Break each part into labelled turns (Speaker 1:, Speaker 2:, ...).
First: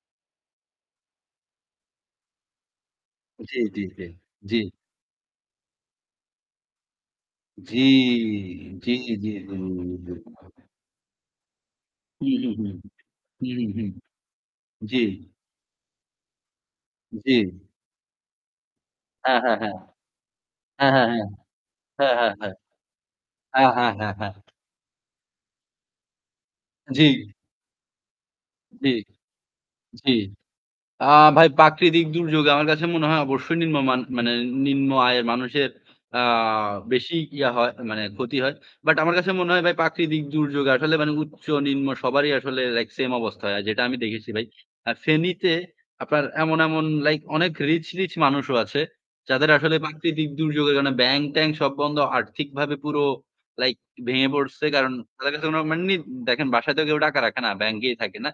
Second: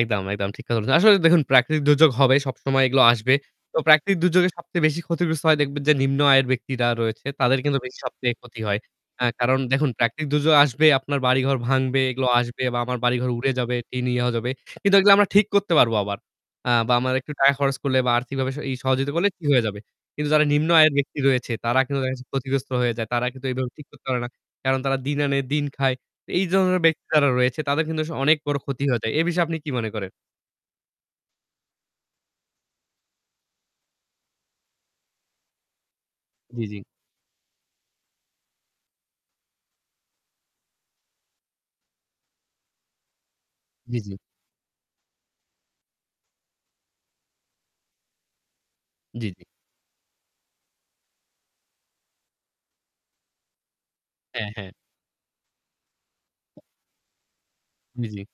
Speaker 1: একদম, একদম ঠিক কথা বলছেন। আসলে দেখুন প্রাকৃতিক দুর্যোগ হবে সবসময় এগুলো আসবে।
Speaker 2: জ্বী,
Speaker 1: তো
Speaker 2: জ্বী, জ্বী,
Speaker 1: প্রাকৃতিক দুর্যোগে
Speaker 2: জ্বী।
Speaker 1: সবচেয়ে বেশি ক্ষতিগ্রস্ত হয় দেখবেন যে নিম্ন আয়ের ব্যক্তিরা রয়েছে তাদের কিন্তু
Speaker 2: জ্বি,
Speaker 1: বেশি সবচেয়ে ক্ষতি হয়।
Speaker 2: জ্বি,
Speaker 1: হ্যাঁ,
Speaker 2: জ্বি,
Speaker 1: কারণ দেখুন
Speaker 2: জ্বি।
Speaker 1: প্রাকৃতিক দুর্যোগ আসবে, আপনার বাড়িঘর ভাঙবে, এগুলো
Speaker 2: হু, হু,
Speaker 1: আসবে
Speaker 2: হু,
Speaker 1: বা আমার বাড়িঘর
Speaker 2: হু,
Speaker 1: উড়ে
Speaker 2: হু,
Speaker 1: যাবে,
Speaker 2: হু,
Speaker 1: টিনও যাবে। কিন্তু
Speaker 2: জ্বী।
Speaker 1: এগুলো আমরা ঠিক করতে পারবো আবার। আ বা আমার একটু
Speaker 2: জ্বী।
Speaker 1: টাকা খরচ করলে বা আর্থিকভাবে ই সহযোগিতা করলে
Speaker 2: হ্যাঁ,
Speaker 1: ঠিক
Speaker 2: হ্যাঁ,
Speaker 1: হয়ে
Speaker 2: হ্যাঁ।
Speaker 1: যাবে। কিন্তু যারা নিম্ন
Speaker 2: হ্যাঁ,
Speaker 1: আয়ের
Speaker 2: হ্যাঁ,
Speaker 1: ব্যক্তি
Speaker 2: হ্যাঁ।
Speaker 1: রয়েছে তারা কিন্তু
Speaker 2: হ্যাঁ,
Speaker 1: দেখা যাচ্ছে
Speaker 2: হ্যাঁ, হ্যাঁ।
Speaker 1: ক্ষতিগ্রস্ত হয়ে যায়। তারা কিন্তু
Speaker 2: হ্যাঁ,
Speaker 1: এভাবে ঠিক
Speaker 2: হ্যাঁ,
Speaker 1: করতে
Speaker 2: হ্যাঁ,
Speaker 1: পারে না।
Speaker 2: হ্যাঁ।
Speaker 1: কারণ তারা দিন আনে দিন খায়। এই ধরনের ব্যক্তি
Speaker 2: জ্বি।
Speaker 1: যারা রয়েছে তাদের কিন্তু আসলে অনেক বড়
Speaker 2: জ্বি,
Speaker 1: ক্ষতি
Speaker 2: জ্বি।
Speaker 1: হয়ে যায়। এ বিষয়ে আপনি কি মনে করেন?
Speaker 2: জি, আ ভাই প্রাকৃতিক দিক দুর্যোগে আমার কাছে মনে হয় অবশ্যই নিম্ন মান মানে নিম্ন আয়ের মানুষের আ
Speaker 1: জ্বি, জ্বি।
Speaker 2: বেশি ইয়া হয় মানে ক্ষতি হয়। বাট আমার কাছে মনে হয় ভাই প্রাকৃতিক দুর্যোগে আসলে মানে উচ্চ নিম্ন সবারই আসলে লাইক সেম অবস্থা হয়। যেটা আমি
Speaker 1: জ্বি, জ্বি।
Speaker 2: দেখেছি ভাই। আর ফেনীতে আপনার এমন, এমন লাইক অনেক রিচ, রিচ মানুষও আছে।
Speaker 1: জ্বি, জ্বি।
Speaker 2: যাদের আসলে প্রাকৃতিক দুর্যোগের কারণে ব্যাংক ট্যাংক সব বন্ধ আর্থিকভাবে পুরো লাইক ভেঙে
Speaker 1: হ্যাঁ,
Speaker 2: পড়ছে।
Speaker 1: হ্যাঁ।
Speaker 2: কারণ তাদের কাছে নেই। দেখেন বাসাতেও কেউ টাকা রাখে না। ব্যাংকেই
Speaker 1: জ্বি,
Speaker 2: থাকে
Speaker 1: জ্বি।
Speaker 2: না।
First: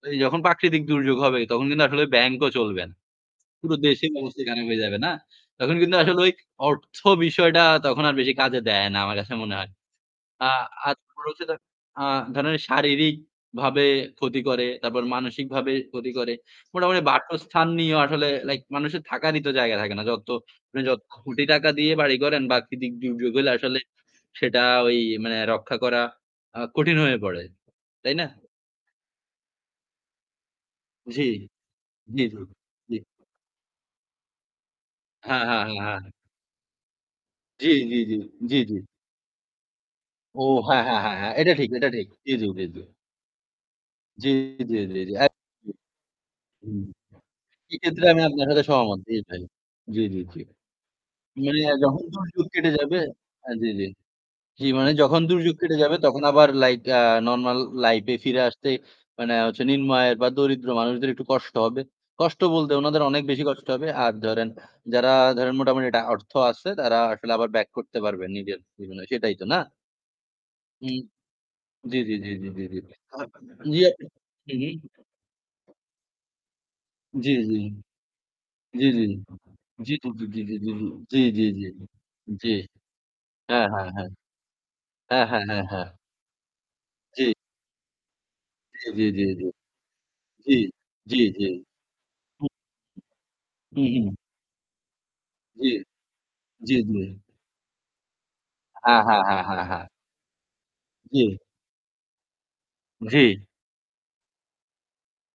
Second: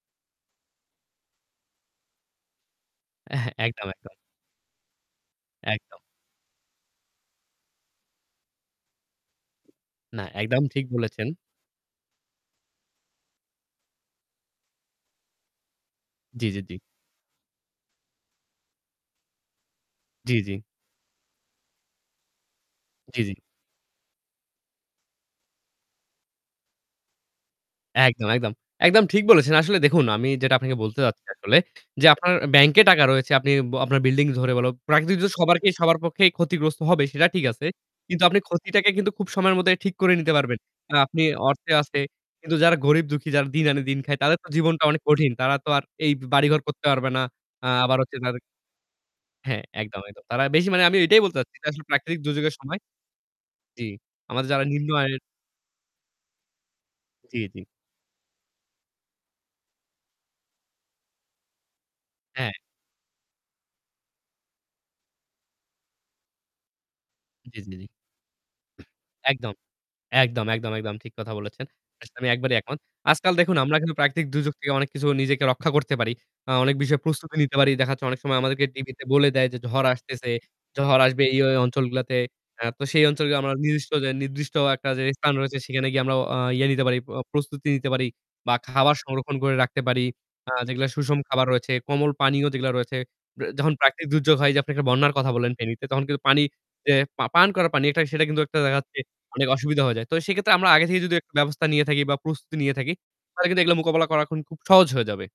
Speaker 2: তো যখন প্রাকৃতিক দুর্যোগ হবে তখন কিন্তু আসলে ব্যাংক ও চলবে না। পুরো
Speaker 1: একদম,
Speaker 2: দেশেই
Speaker 1: একদম।
Speaker 2: [unintelligible] খান হয়ে যাবে না? তখন কিন্তু
Speaker 1: একদম।
Speaker 2: আসলে ওই অর্থ বিষয়টা তখন আর বেশি কাজে দেয় না। আমার কাছে মনে হয়।
Speaker 1: না,
Speaker 2: আ
Speaker 1: একদম ঠিক বলেছেন।
Speaker 2: [unintelligible] আ ধরেন শারীরিকভাবে ক্ষতি করে, তারপর মানসিকভাবে ক্ষতি করে।
Speaker 1: জ্বী, জ্বী, জ্বী।
Speaker 2: মোটামুটি বাসস্থান নিয়েও আসলে লাইক মানুষের থাকারই তো জায়গা থাকে না। যত
Speaker 1: জ্বি, জ্বি।
Speaker 2: যত কোটি টাকা দিয়ে বাড়ি করেন প্রাকৃতিক
Speaker 1: জ্বী,
Speaker 2: দুর্যোগ
Speaker 1: জ্বী।
Speaker 2: হলে আসলে সেটা ওই মানে রক্ষা করা আ কঠিন হয়ে পড়ে। তাই
Speaker 1: একদম,
Speaker 2: না?
Speaker 1: একদম, একদম ঠিক বলেছেন। আসলে দেখুন আমি যেটা আপনাকে বলতে চাচ্ছি
Speaker 2: জ্বী।
Speaker 1: আসলে যে
Speaker 2: জ্বী,
Speaker 1: আপনার
Speaker 2: জ্বী।
Speaker 1: ব্যাংকে
Speaker 2: জি।
Speaker 1: টাকা রয়েছে, আপনি আপনার বিল্ডিং ধরে বললো। প্রাকৃতিক
Speaker 2: হ্যাঁ, হ্যাঁ,
Speaker 1: সবারকে
Speaker 2: হ্যাঁ,
Speaker 1: সবার
Speaker 2: হ্যাঁ।
Speaker 1: পক্ষে ক্ষতিগ্রস্ত হবে সেটা ঠিক আছে।
Speaker 2: জ্বী, জ্বী, জ্বী,
Speaker 1: কিন্তু আপনি
Speaker 2: জ্বী, জ্বী।
Speaker 1: ক্ষতিটাকে কিন্তু খুব সময়ের মধ্যে ঠিক করে নিতে
Speaker 2: ও
Speaker 1: পারবেন।
Speaker 2: হ্যাঁ,
Speaker 1: কারণ
Speaker 2: হ্যাঁ, হ্যাঁ,
Speaker 1: আপনি
Speaker 2: হ্যাঁ, এটা ঠিক,
Speaker 1: অর্থে
Speaker 2: এটা
Speaker 1: আছে।
Speaker 2: ঠিক। জ্বী, জ্বী,
Speaker 1: কিন্তু
Speaker 2: জ্বী,
Speaker 1: যারা
Speaker 2: জ্বী।
Speaker 1: গরিব দুঃখী যারা দিন আনে দিন খায়
Speaker 2: জী,
Speaker 1: তাদের তো
Speaker 2: জী,
Speaker 1: জীবনটা
Speaker 2: জী,
Speaker 1: অনেক
Speaker 2: জী।
Speaker 1: কঠিন। তারা তো
Speaker 2: একদম।
Speaker 1: আর এই বাড়িঘর
Speaker 2: হুম,
Speaker 1: করতে পারবে না। আ আবার
Speaker 2: এক্ষেত্রে
Speaker 1: হচ্ছে
Speaker 2: আমি
Speaker 1: তাদে
Speaker 2: আপনার সাথে সহমত জি ভাই।
Speaker 1: হ্যাঁ, একদম,
Speaker 2: জ্বী, জ্বী,
Speaker 1: একদম।
Speaker 2: জ্বী।
Speaker 1: তারা বেশি মানে আমি এটাই বলতে চাচ্ছি।
Speaker 2: মানে
Speaker 1: এটা আসলে
Speaker 2: যখন
Speaker 1: প্রাকৃতিক
Speaker 2: দুর্যোগ
Speaker 1: দুর্যোগের
Speaker 2: কেটে
Speaker 1: সময়
Speaker 2: যাবে জি,
Speaker 1: জ্বি,
Speaker 2: জি,
Speaker 1: আমাদের যারা
Speaker 2: জি
Speaker 1: নিম্ন
Speaker 2: মানে
Speaker 1: আয়ের
Speaker 2: যখন দুর্যোগ কেটে যাবে তখন আবার লাইট আ
Speaker 1: জ্বি,
Speaker 2: নরমাল
Speaker 1: জ্বি।
Speaker 2: লাইফ এ ফিরে আসতে মানে হচ্ছে নিম্ন আয়ের বা দরিদ্র মানুষদের একটু কষ্ট হবে। কষ্ট
Speaker 1: হ্যাঁ।
Speaker 2: বলতে উনাদের অনেক বেশি কষ্ট হবে। আর ধরেন যারা ধরেন মোটামুটি এটা অর্থ আছে তারা আসলে আবার
Speaker 1: জ্বী,
Speaker 2: ব্যাক
Speaker 1: জ্বী, জী।
Speaker 2: করতে পারবেন নিজের জীবনে সেটাই তো
Speaker 1: একদম,
Speaker 2: না?
Speaker 1: একদম, একদম, একদম
Speaker 2: হুম।
Speaker 1: ঠিক কথা বলেছেন।
Speaker 2: জ্বী, জ্বী,
Speaker 1: আসলে আমি
Speaker 2: জ্বী, জ্বী,
Speaker 1: একবারই
Speaker 2: জী,
Speaker 1: একমত।
Speaker 2: জী, জী। হুম,
Speaker 1: আজকাল দেখুন আমরা কিন্তু প্রাকৃতিক দুর্যোগ থেকে
Speaker 2: হুম।
Speaker 1: অনেক কিছু নিজেকে রক্ষা করতে পারি। আ অনেক বিষয়ে
Speaker 2: জ্বী,
Speaker 1: প্রস্তুতি নিতে
Speaker 2: জ্বী।
Speaker 1: পারি। দেখাচ্ছে অনেক সময় আমাদেরকে
Speaker 2: জ্বী,
Speaker 1: টিভিতে
Speaker 2: জ্বী,
Speaker 1: বলে দেয় যে ঝড়
Speaker 2: জ্বী,
Speaker 1: আসতেছে,
Speaker 2: জ্বী, জ্বী,
Speaker 1: ঝড় আসবে
Speaker 2: জ্বী,
Speaker 1: এই
Speaker 2: জ্বী, জ্বী,
Speaker 1: অঞ্চলগুলাতে।
Speaker 2: জ্বী।
Speaker 1: আ তো সেই অঞ্চলগুলো
Speaker 2: হ্যাঁ, হ্যাঁ,
Speaker 1: নির্দিষ্ট
Speaker 2: হ্যাঁ।
Speaker 1: নির্দিষ্ট একটা যে
Speaker 2: হ্যাঁ,
Speaker 1: স্থান
Speaker 2: হ্যাঁ,
Speaker 1: রয়েছে
Speaker 2: হ্যাঁ,
Speaker 1: সেখানে
Speaker 2: হ্যাঁ।
Speaker 1: গিয়ে আমরা অ ইয়ে নিতে পারি।
Speaker 2: জ্বি।
Speaker 1: প্রস্তুতি নিতে পারি বা
Speaker 2: জ্বী,
Speaker 1: খাবার
Speaker 2: জ্বী, জ্বী,
Speaker 1: সংরক্ষণ
Speaker 2: জ্বী।
Speaker 1: করে রাখতে পারি। আ
Speaker 2: জ্বী,
Speaker 1: যেগুলা সুষম
Speaker 2: জ্বী,
Speaker 1: খাবার
Speaker 2: জ্বী।
Speaker 1: রয়েছে, কোমল পানীয়
Speaker 2: হুম।
Speaker 1: যেগুলো রয়েছে। যখন
Speaker 2: হু,
Speaker 1: প্রাকৃতিক
Speaker 2: হু।
Speaker 1: দুর্যোগ হয় যে আপনি একটা বন্যার কথা বললেন
Speaker 2: জ্বী।
Speaker 1: ফেনীতে তখন কিন্তু পানি
Speaker 2: জি,
Speaker 1: যে
Speaker 2: জি।
Speaker 1: পা পান করা পানি সেটা কিন্তু একটা দেখাচ্ছে
Speaker 2: হ্যাঁ, হ্যাঁ, হ্যাঁ,
Speaker 1: অনেক
Speaker 2: হ্যাঁ,
Speaker 1: অসুবিধা
Speaker 2: হ্যাঁ।
Speaker 1: হয়ে যায়। তো সেক্ষেত্রে আমরা আগে থেকে যদি একটা
Speaker 2: জী।
Speaker 1: ব্যবস্থা নিয়ে থাকি বা প্রস্তুতি নিয়ে থাকি,
Speaker 2: জ্বি।
Speaker 1: তাহলে কিন্তু এগুলা মোকাবিলা করা এখন খুব সহজ হয়ে যাবে।